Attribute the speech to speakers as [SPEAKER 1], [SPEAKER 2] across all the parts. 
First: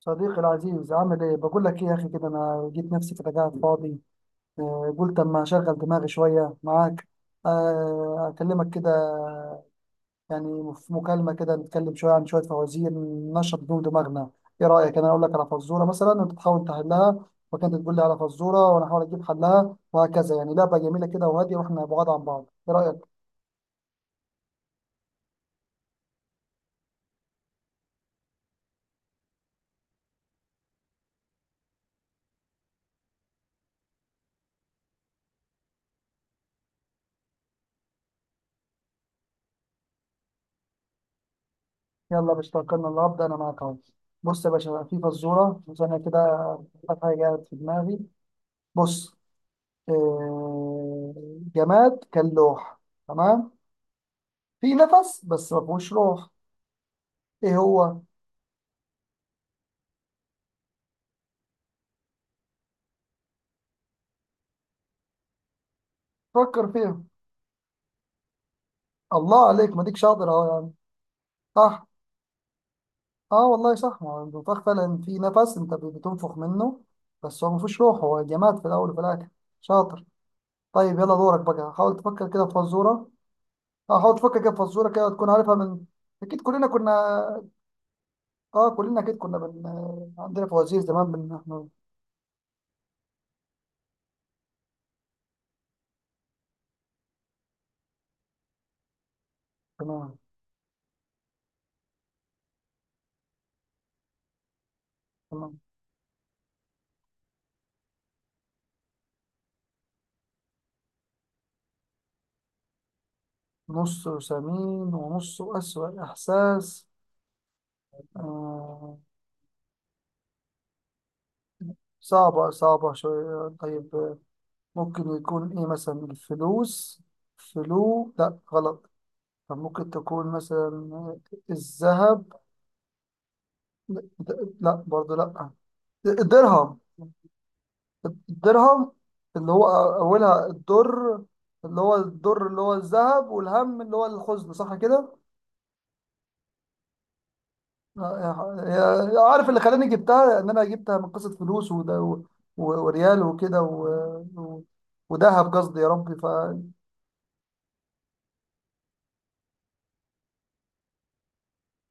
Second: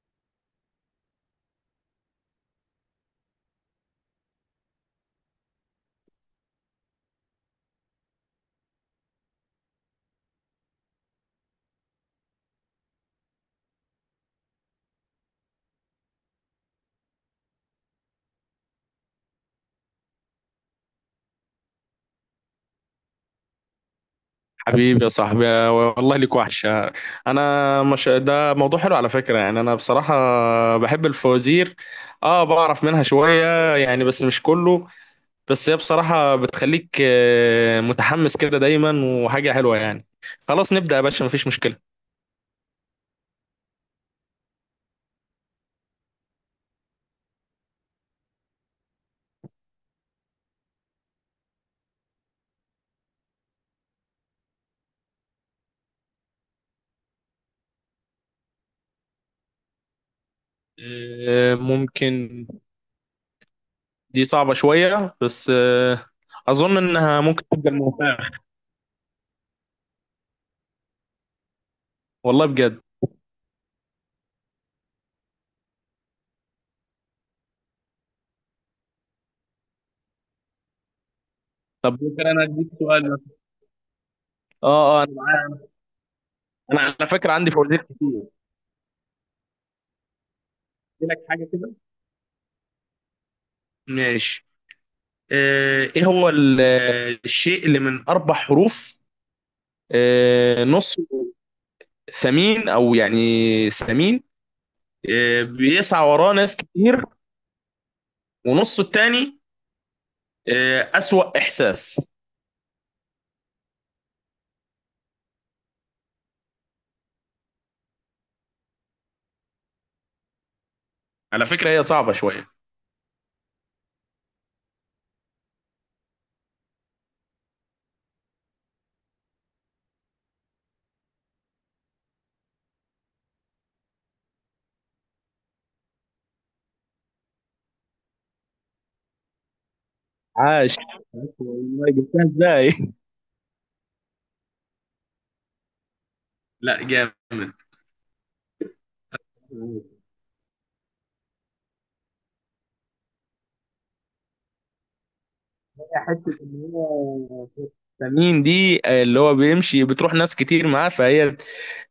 [SPEAKER 1] صديقي العزيز، عامل ايه؟ بقول لك ايه يا اخي، كده انا جيت نفسي كده قاعد فاضي. قلت اما اشغل دماغي شويه معاك. اكلمك كده. يعني في مكالمه كده نتكلم شويه عن شويه فوازير ننشط بيهم دماغنا. ايه رايك انا اقول لك على فزوره مثلا وانت تحاول تحلها، وكانت تقول لي على فزوره وانا احاول اجيب حلها وهكذا. يعني لعبه جميله كده وهاديه واحنا بعاد عن بعض، ايه رايك؟
[SPEAKER 2] حبيبي يا صاحبي، والله ليك وحشة. أنا مش ده موضوع حلو على فكرة، يعني أنا بصراحة بحب الفوازير. أه بعرف منها شوية يعني، بس مش كله. بس هي بصراحة بتخليك متحمس كده دايما، وحاجة حلوة يعني. خلاص نبدأ يا باشا، مفيش مشكلة.
[SPEAKER 1] يلا مش توكلنا الله، ابدا انا معاك اهو. بص يا باشا، في فزوره ثانيه كده، حاجه جت في دماغي. بص. آه، جماد كان لوح، تمام، في نفس بس ما فيهوش روح، ايه هو؟
[SPEAKER 2] ممكن. دي صعبة شوية بس
[SPEAKER 1] فكر
[SPEAKER 2] أظن
[SPEAKER 1] فيه.
[SPEAKER 2] إنها ممكن تبقى الممتعة.
[SPEAKER 1] الله عليك، ما ديك شاطر اهو يعني. صح.
[SPEAKER 2] والله بجد.
[SPEAKER 1] اه والله صح، ما هو النفاخ فعلا في نفس انت بتنفخ منه، بس هو ما فيهوش روح، هو جماد في الاول وفي الاخر. شاطر. طيب يلا دورك بقى،
[SPEAKER 2] طب
[SPEAKER 1] حاول
[SPEAKER 2] ممكن
[SPEAKER 1] تفكر
[SPEAKER 2] أنا
[SPEAKER 1] كده في
[SPEAKER 2] أديك
[SPEAKER 1] فزوره.
[SPEAKER 2] سؤال مثلا.
[SPEAKER 1] اه حاول تفكر كده في فزوره
[SPEAKER 2] أه أه
[SPEAKER 1] كده
[SPEAKER 2] أنا
[SPEAKER 1] تكون عارفها
[SPEAKER 2] معاك.
[SPEAKER 1] من. اكيد كلنا
[SPEAKER 2] أنا
[SPEAKER 1] كنا.
[SPEAKER 2] على فكرة عندي فوازير كتير.
[SPEAKER 1] اه كلنا اكيد كنا عندنا فوازير
[SPEAKER 2] أدي
[SPEAKER 1] زمان
[SPEAKER 2] لك حاجة
[SPEAKER 1] احنا.
[SPEAKER 2] كده. ماشي. ايه هو الشيء اللي من اربع حروف؟
[SPEAKER 1] تمام.
[SPEAKER 2] نص ثمين او يعني ثمين،
[SPEAKER 1] تمام.
[SPEAKER 2] بيسعى وراه ناس كتير. ونصه التاني اسوأ احساس.
[SPEAKER 1] نصه سمين ونصه أسوأ إحساس. آه.
[SPEAKER 2] على فكرة هي صعبة شوية.
[SPEAKER 1] صعبة، صعبة شوية طيب. ممكن يكون إيه مثلا؟ الفلوس؟ فلو، لا غلط. طب ممكن تكون مثلا الذهب؟ لا برضه لا. الدرهم. الدرهم، اللي هو أولها
[SPEAKER 2] عاش.
[SPEAKER 1] الدر. اللي
[SPEAKER 2] والله
[SPEAKER 1] هو
[SPEAKER 2] جبتها
[SPEAKER 1] الدر اللي
[SPEAKER 2] ازاي؟
[SPEAKER 1] هو الذهب، والهم اللي هو الحزن، صح كده؟
[SPEAKER 2] لا جامد.
[SPEAKER 1] آه، عارف اللي خلاني جبتها؟ ان انا جبتها من قصه فلوس وده وريال وكده وذهب قصدي
[SPEAKER 2] هي
[SPEAKER 1] يا ربي ف.
[SPEAKER 2] حتة إن هي ثمين دي اللي هو بيمشي بتروح ناس كتير معاه، فهي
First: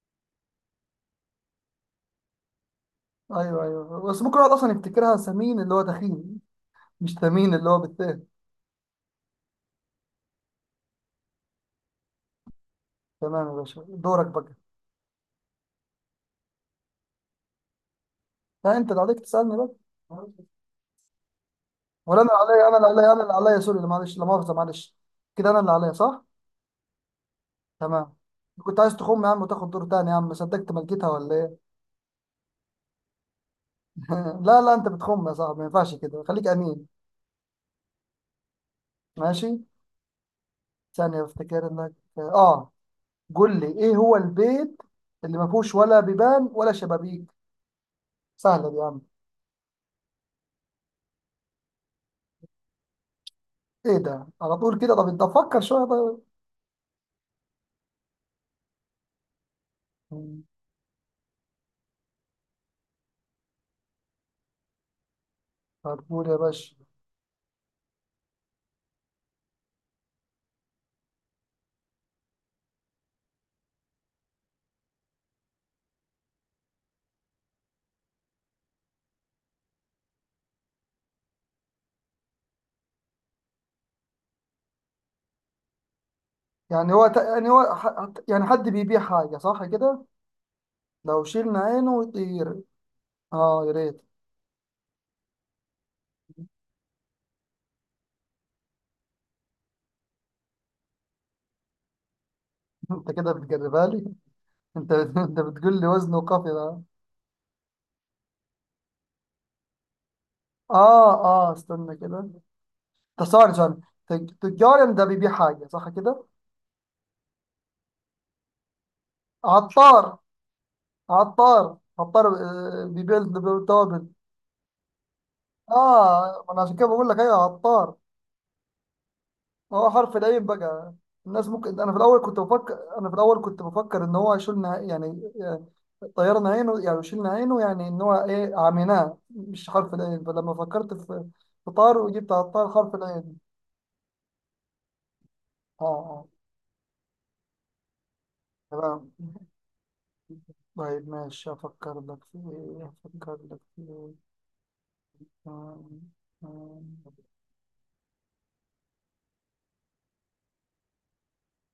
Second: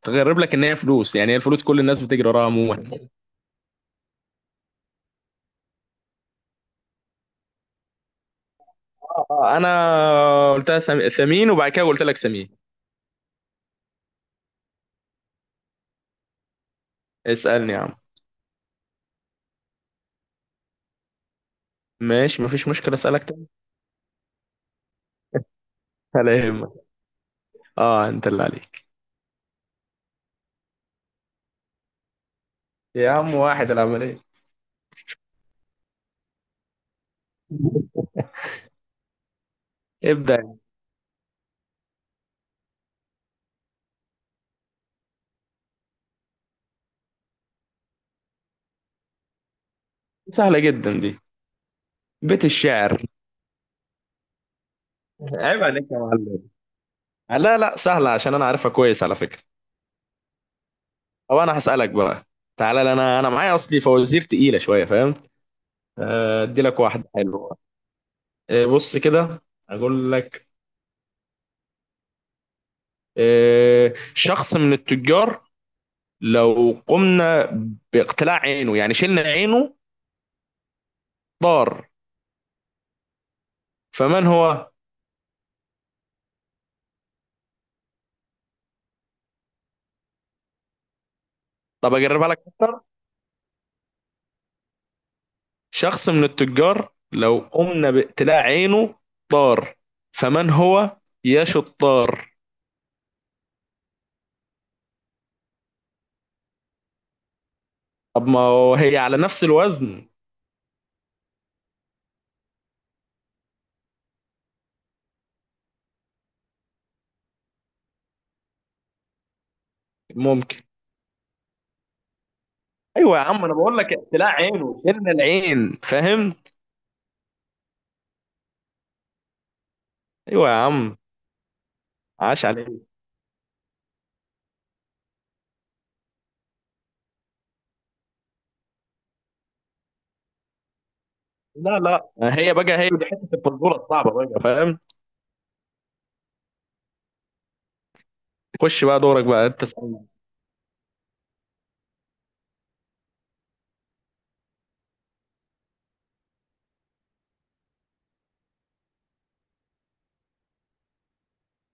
[SPEAKER 2] تغرب لك ان هي فلوس، يعني هي الفلوس كل الناس بتجري وراها عموما.
[SPEAKER 1] ايوه ايوه، بس ممكن الواحد اصلا يفتكرها سمين اللي هو دخيل، مش ثمين اللي هو بالتاء.
[SPEAKER 2] انا قلتها ثمين وبعد كده قلت لك سمين.
[SPEAKER 1] تمام يا باشا، دورك بقى.
[SPEAKER 2] اسالني يا عم.
[SPEAKER 1] لا انت اللي عليك تسالني بقى. ولا انا
[SPEAKER 2] ماشي
[SPEAKER 1] اللي عليا،
[SPEAKER 2] مفيش
[SPEAKER 1] انا اللي
[SPEAKER 2] مشكله،
[SPEAKER 1] عليا، انا
[SPEAKER 2] اسالك
[SPEAKER 1] اللي
[SPEAKER 2] تاني.
[SPEAKER 1] عليا، سوري، لا معلش، لا مؤاخذه معلش، كده انا اللي عليا صح.
[SPEAKER 2] ولا يهمك، اه
[SPEAKER 1] تمام.
[SPEAKER 2] انت اللي
[SPEAKER 1] كنت
[SPEAKER 2] عليك.
[SPEAKER 1] عايز تخم يا عم وتاخد دور تاني يا عم، صدقت ملكتها ولا ايه؟
[SPEAKER 2] يا عم واحد العمليه.
[SPEAKER 1] لا لا، انت بتخم يا صاحبي، ما ينفعش كده، خليك امين. ماشي.
[SPEAKER 2] ابدا يا عم.
[SPEAKER 1] ثانية افتكر انك. اه. قول لي، ايه هو البيت اللي ما فيهوش ولا بيبان ولا شبابيك؟ سهلة دي يا عم؟
[SPEAKER 2] سهله جدا دي، بيت الشعر.
[SPEAKER 1] ايه ده على طول كده؟ طب انت فكر
[SPEAKER 2] عيب
[SPEAKER 1] شوية
[SPEAKER 2] عليك يا
[SPEAKER 1] طيب.
[SPEAKER 2] معلم. لا لا سهله عشان انا عارفها كويس على فكره.
[SPEAKER 1] مم.
[SPEAKER 2] او انا هسالك بقى. تعالى، لا انا معايا اصلي فوازير تقيله شويه، فاهم؟
[SPEAKER 1] هتقول يا
[SPEAKER 2] ادي
[SPEAKER 1] باشا؟
[SPEAKER 2] لك واحده حلوه. بص كده، اقول لك. شخص من التجار لو قمنا باقتلاع عينه، يعني شلنا عينه، ضار. فمن هو؟
[SPEAKER 1] يعني هو يعني هو يعني حد بيبيع حاجة صح كده؟ لو شيلنا عينه
[SPEAKER 2] طب اقربها لك
[SPEAKER 1] ويطير.
[SPEAKER 2] اكتر.
[SPEAKER 1] اه يا ريت.
[SPEAKER 2] شخص من التجار لو قمنا باقتلاع عينه ضار، فمن هو يا شطار؟
[SPEAKER 1] انت كده بتجربها لي؟ انت انت بتقول لي وزنه وقافي ده.
[SPEAKER 2] طب ما هو هي على نفس الوزن.
[SPEAKER 1] اه، اه استنى كده. ده ثواني، ثواني. تجار ده بيبيع حاجة صح كده. عطار.
[SPEAKER 2] ممكن.
[SPEAKER 1] عطار، عطار. بيبيع
[SPEAKER 2] ايوه يا عم انا بقول لك
[SPEAKER 1] التوابل.
[SPEAKER 2] اقتلاع عينه، شلنا العين، فاهم؟
[SPEAKER 1] اه ما انا عشان كده بقول لك ايوه عطار. هو حرف العين
[SPEAKER 2] ايوه يا
[SPEAKER 1] بقى.
[SPEAKER 2] عم.
[SPEAKER 1] الناس ممكن، انا في الاول كنت
[SPEAKER 2] عاش عليك.
[SPEAKER 1] بفكر، انا في الاول كنت بفكر ان هو شلنا يعني يعني طيرنا عينه، يعني شلنا عينه، يعني ان هو ايه عميناه، مش حرف العين، فلما فكرت في في
[SPEAKER 2] لا
[SPEAKER 1] طار
[SPEAKER 2] لا.
[SPEAKER 1] وجبت
[SPEAKER 2] هي
[SPEAKER 1] عطار
[SPEAKER 2] بقى هي
[SPEAKER 1] حرف
[SPEAKER 2] دي حته
[SPEAKER 1] العين.
[SPEAKER 2] الفزوره الصعبه بقى، فاهم؟
[SPEAKER 1] اه اه.
[SPEAKER 2] خش بقى
[SPEAKER 1] تمام.
[SPEAKER 2] دورك بقى، انت اسألني.
[SPEAKER 1] طيب ماشي، افكر لك في ايه؟ افكر لك في ايه؟ آم، آم،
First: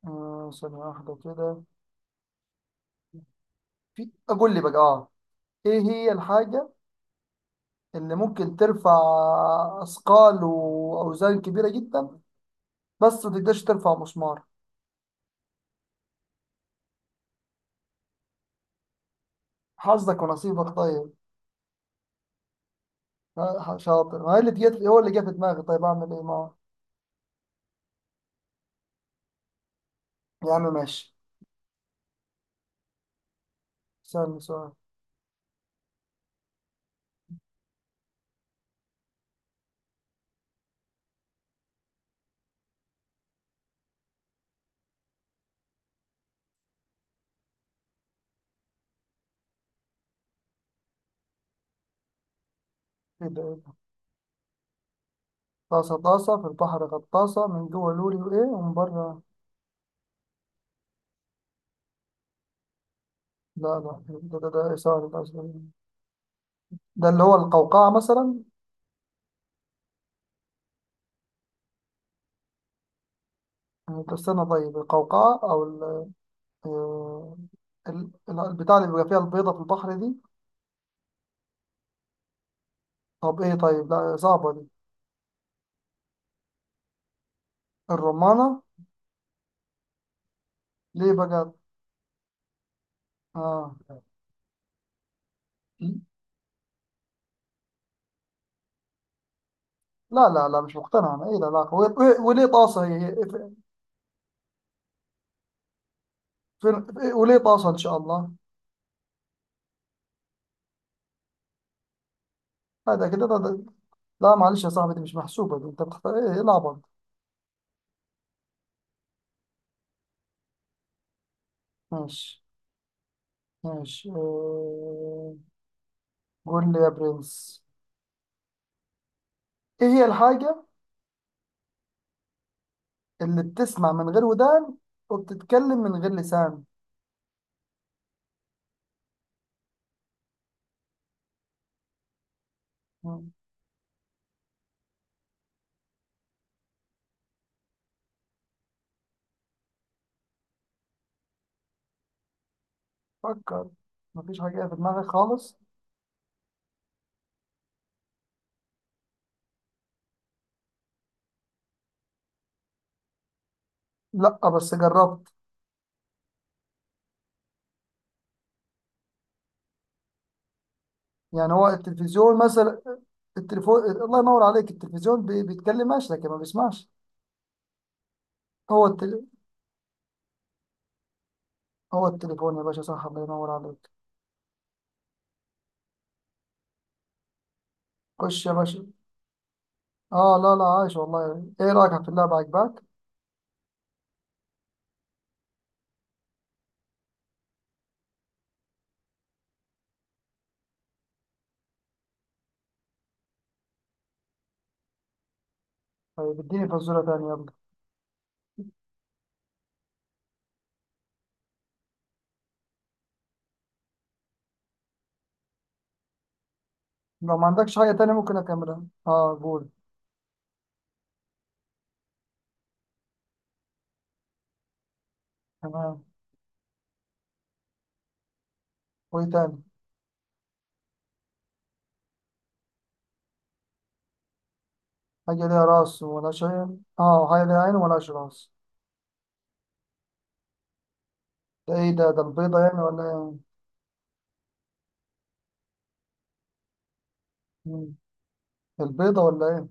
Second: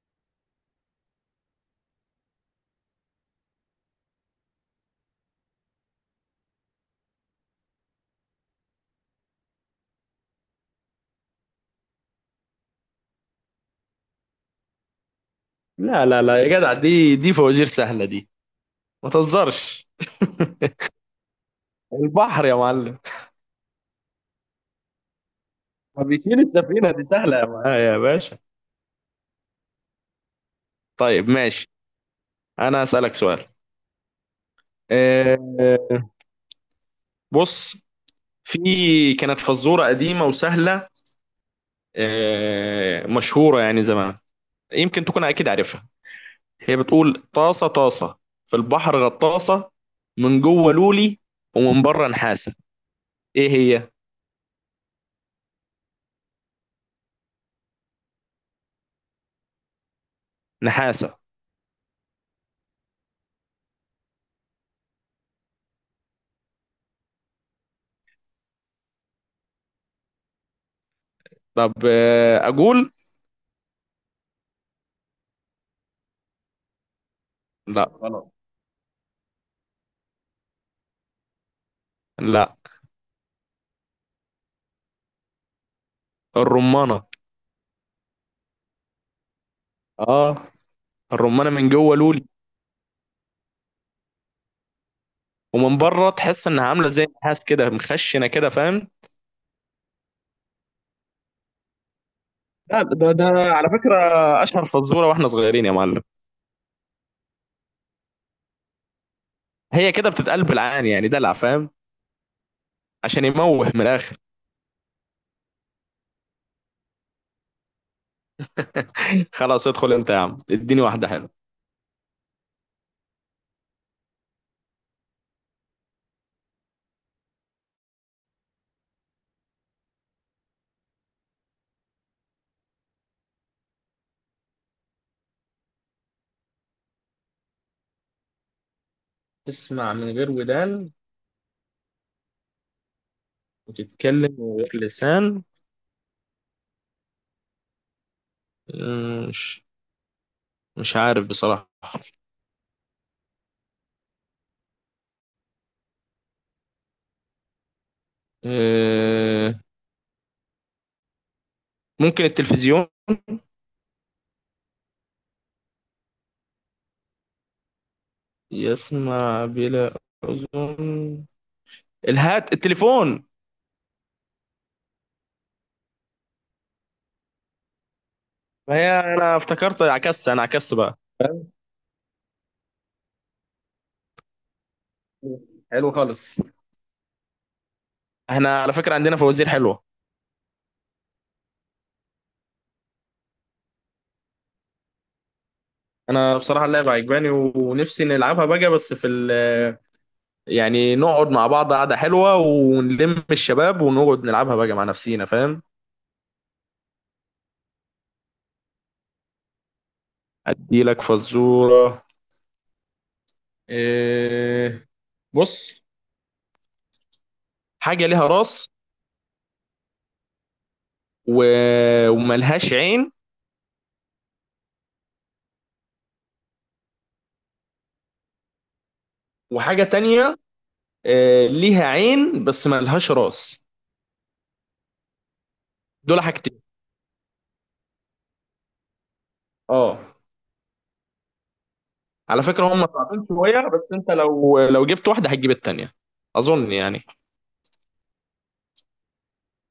[SPEAKER 1] ثانية واحدة كده. في أقول لي بقى آه. ايه هي الحاجة اللي ممكن ترفع اثقال واوزان كبيرة جدا بس ما تقدرش ترفع مسمار؟
[SPEAKER 2] لا يا جدع، دي فوازير سهله دي، ما تهزرش.
[SPEAKER 1] حظك ونصيبك طيب.
[SPEAKER 2] البحر يا معلم.
[SPEAKER 1] شاطر، ما هي اللي جت هو اللي جه في دماغي، طيب
[SPEAKER 2] ما
[SPEAKER 1] اعمل ايه
[SPEAKER 2] بيشيل
[SPEAKER 1] ما.
[SPEAKER 2] السفينة، دي سهلة يا معايا يا باشا.
[SPEAKER 1] يا عم ماشي.
[SPEAKER 2] طيب ماشي، انا هسألك سؤال.
[SPEAKER 1] سألني سؤال.
[SPEAKER 2] آه، بص، في كانت فزورة قديمة وسهلة، مشهورة يعني زمان، يمكن تكون أكيد عارفها. هي بتقول: طاسة طاسة في البحر غطاسة، من جوه لولي ومن بره نحاسة.
[SPEAKER 1] ايه ده؟
[SPEAKER 2] إيه
[SPEAKER 1] ايه ده؟
[SPEAKER 2] هي؟
[SPEAKER 1] طاسة طاسة في البحر غطاسة من جوه لوري وايه ومن بره؟
[SPEAKER 2] نحاسة.
[SPEAKER 1] لا لا، ده ده ده إيه؟ سؤال، ده سؤال. ده اللي هو القوقعة مثلا.
[SPEAKER 2] طب أقول؟
[SPEAKER 1] طب استنى طيب، القوقعة او آه،
[SPEAKER 2] لا غلط.
[SPEAKER 1] البتاع اللي بيبقى فيها البيضة في البحر دي.
[SPEAKER 2] لا
[SPEAKER 1] طب ايه؟ طيب لا صعبة دي.
[SPEAKER 2] الرمانة.
[SPEAKER 1] الرمانة.
[SPEAKER 2] آه،
[SPEAKER 1] ليه
[SPEAKER 2] الرمانة
[SPEAKER 1] بقى؟
[SPEAKER 2] من جوه لولي
[SPEAKER 1] اه.
[SPEAKER 2] ومن بره تحس انها عامله زي النحاس كده، مخشنه كده، فاهم؟
[SPEAKER 1] لا لا لا، مش مقتنع انا. ايه ده؟ لا، وليه
[SPEAKER 2] لا
[SPEAKER 1] طاسة؟
[SPEAKER 2] ده ده على فكره اشهر فزوره واحنا صغيرين يا معلم.
[SPEAKER 1] فين- وليه طاسة ان شاء الله؟
[SPEAKER 2] هي كده بتتقال بالعان يعني دلع، فاهم؟
[SPEAKER 1] هذا
[SPEAKER 2] عشان
[SPEAKER 1] كده ده ده.
[SPEAKER 2] يموه من الاخر.
[SPEAKER 1] لا معلش يا صاحبي، دي مش محسوبة دي، انت بتختار ايه؟ ايه العبط؟
[SPEAKER 2] خلاص ادخل انت يا عم، اديني واحده حلوه.
[SPEAKER 1] ماشي. ماشي. قول لي يا برنس. ايه هي الحاجة اللي بتسمع من غير ودان وبتتكلم من غير لسان؟
[SPEAKER 2] تسمع من غير ودان
[SPEAKER 1] مم.
[SPEAKER 2] وتتكلم من غير لسان؟ أمم، مش مش عارف بصراحه.
[SPEAKER 1] فكر. مفيش حاجة في دماغك خالص؟
[SPEAKER 2] أه، ممكن التلفزيون،
[SPEAKER 1] لا بس جربت.
[SPEAKER 2] يسمع بلا اذن.
[SPEAKER 1] يعني هو التلفزيون
[SPEAKER 2] الهات،
[SPEAKER 1] مثلا؟
[SPEAKER 2] التليفون.
[SPEAKER 1] التليفون الله ينور عليك. التلفزيون بيتكلمش لكن ما بيسمعش. هو
[SPEAKER 2] هي انا افتكرت، عكست، انا عكست بقى.
[SPEAKER 1] هو التليفون يا باشا، صح الله ينور عليك.
[SPEAKER 2] حلو خالص.
[SPEAKER 1] خش يا
[SPEAKER 2] احنا على
[SPEAKER 1] باشا.
[SPEAKER 2] فكرة عندنا فوازير حلوة.
[SPEAKER 1] اه لا لا، عايش والله. ايه رأيك في اللعبة؟ عجباك؟
[SPEAKER 2] انا بصراحة اللعبة عجباني، ونفسي نلعبها بقى، بس في ال يعني نقعد مع بعض قعدة حلوة ونلم الشباب ونقعد نلعبها بقى مع نفسينا، فاهم؟
[SPEAKER 1] طيب اديني فزورة تانية يلا.
[SPEAKER 2] ادي لك فزورة. إيه؟ بص،
[SPEAKER 1] لو ما عندكش حاجة
[SPEAKER 2] حاجة
[SPEAKER 1] تانية
[SPEAKER 2] ليها
[SPEAKER 1] ممكن
[SPEAKER 2] راس
[SPEAKER 1] اكملها، اه قول.
[SPEAKER 2] و... وملهاش عين.
[SPEAKER 1] تمام. وايه تاني؟
[SPEAKER 2] وحاجة تانية إيه، ليها عين بس ملهاش راس.
[SPEAKER 1] حاجة ليها راس
[SPEAKER 2] دول
[SPEAKER 1] ولا
[SPEAKER 2] حاجتين،
[SPEAKER 1] شيء، اه حاجة ليها عين ولاش راس.
[SPEAKER 2] اه.
[SPEAKER 1] ده ايه ده؟ ده
[SPEAKER 2] على
[SPEAKER 1] البيضة
[SPEAKER 2] فكرة
[SPEAKER 1] يعني
[SPEAKER 2] هم
[SPEAKER 1] ولا
[SPEAKER 2] صعبين
[SPEAKER 1] ايه؟
[SPEAKER 2] شوية، بس انت لو جبت واحدة هتجيب التانية، اظن يعني.
[SPEAKER 1] مم. البيضة ولا ايه؟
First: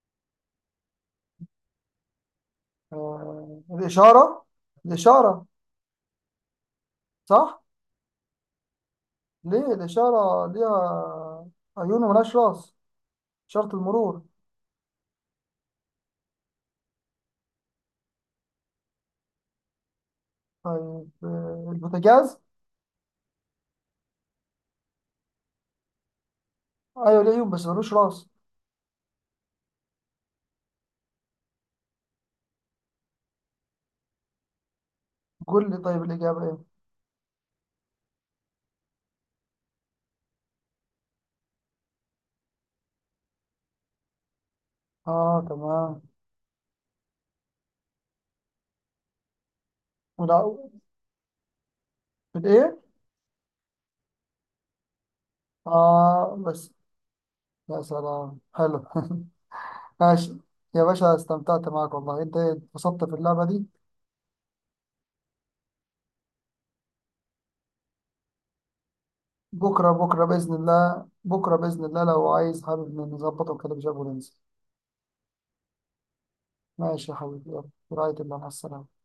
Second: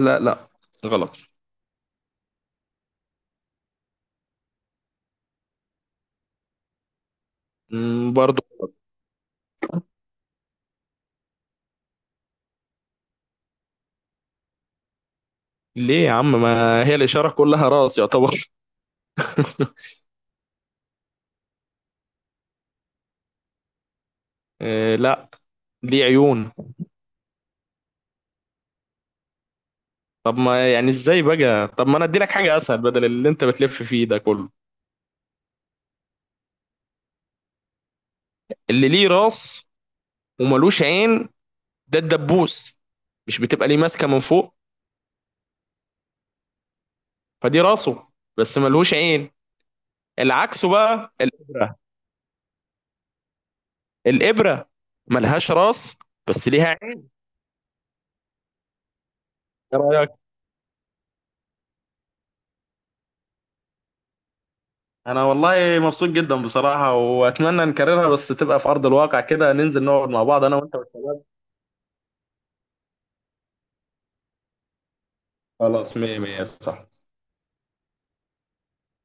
[SPEAKER 2] لا لا غلط.
[SPEAKER 1] آه الإشارة. الإشارة. صح.
[SPEAKER 2] مم، برضو.
[SPEAKER 1] ليه الإشارة ليها عيون وملهاش راس؟ إشارة المرور.
[SPEAKER 2] ليه يا عم، ما هي الإشارة كلها راس يعتبر.
[SPEAKER 1] طيب. البوتاجاز.
[SPEAKER 2] إيه لا، دي عيون.
[SPEAKER 1] أيوة، ليه عيون بس ملوش راس.
[SPEAKER 2] طب ما يعني ازاي بقى، طب ما انا اديلك حاجة اسهل بدل اللي انت بتلف فيه ده كله.
[SPEAKER 1] قول لي طيب الإجابة إيه؟
[SPEAKER 2] اللي ليه راس وملوش عين، ده الدبوس، مش بتبقى ليه ماسكة من فوق؟
[SPEAKER 1] آه تمام.
[SPEAKER 2] فدي راسه بس ملوش عين.
[SPEAKER 1] ولا.
[SPEAKER 2] العكس بقى، الإبرة.
[SPEAKER 1] الإيه؟
[SPEAKER 2] الإبرة ملهاش راس
[SPEAKER 1] آه
[SPEAKER 2] بس
[SPEAKER 1] بس.
[SPEAKER 2] ليها عين.
[SPEAKER 1] يا سلام حلو
[SPEAKER 2] ايه رأيك؟
[SPEAKER 1] ماشي. يا باشا استمتعت معاك والله، أنت اتبسطت في اللعبة دي.
[SPEAKER 2] انا والله مبسوط جدا بصراحة، واتمنى نكررها بس تبقى في ارض الواقع كده، ننزل
[SPEAKER 1] بكرة
[SPEAKER 2] نقعد مع
[SPEAKER 1] بكرة
[SPEAKER 2] بعض
[SPEAKER 1] بإذن
[SPEAKER 2] انا وانت
[SPEAKER 1] الله،
[SPEAKER 2] والشباب.
[SPEAKER 1] بكرة بإذن الله لو عايز، حابب نظبطه كده بجد وننزل.
[SPEAKER 2] خلاص، مية مية، صح.
[SPEAKER 1] ماشي يا حبيبي، يلا برعاية الله، مع السلامة.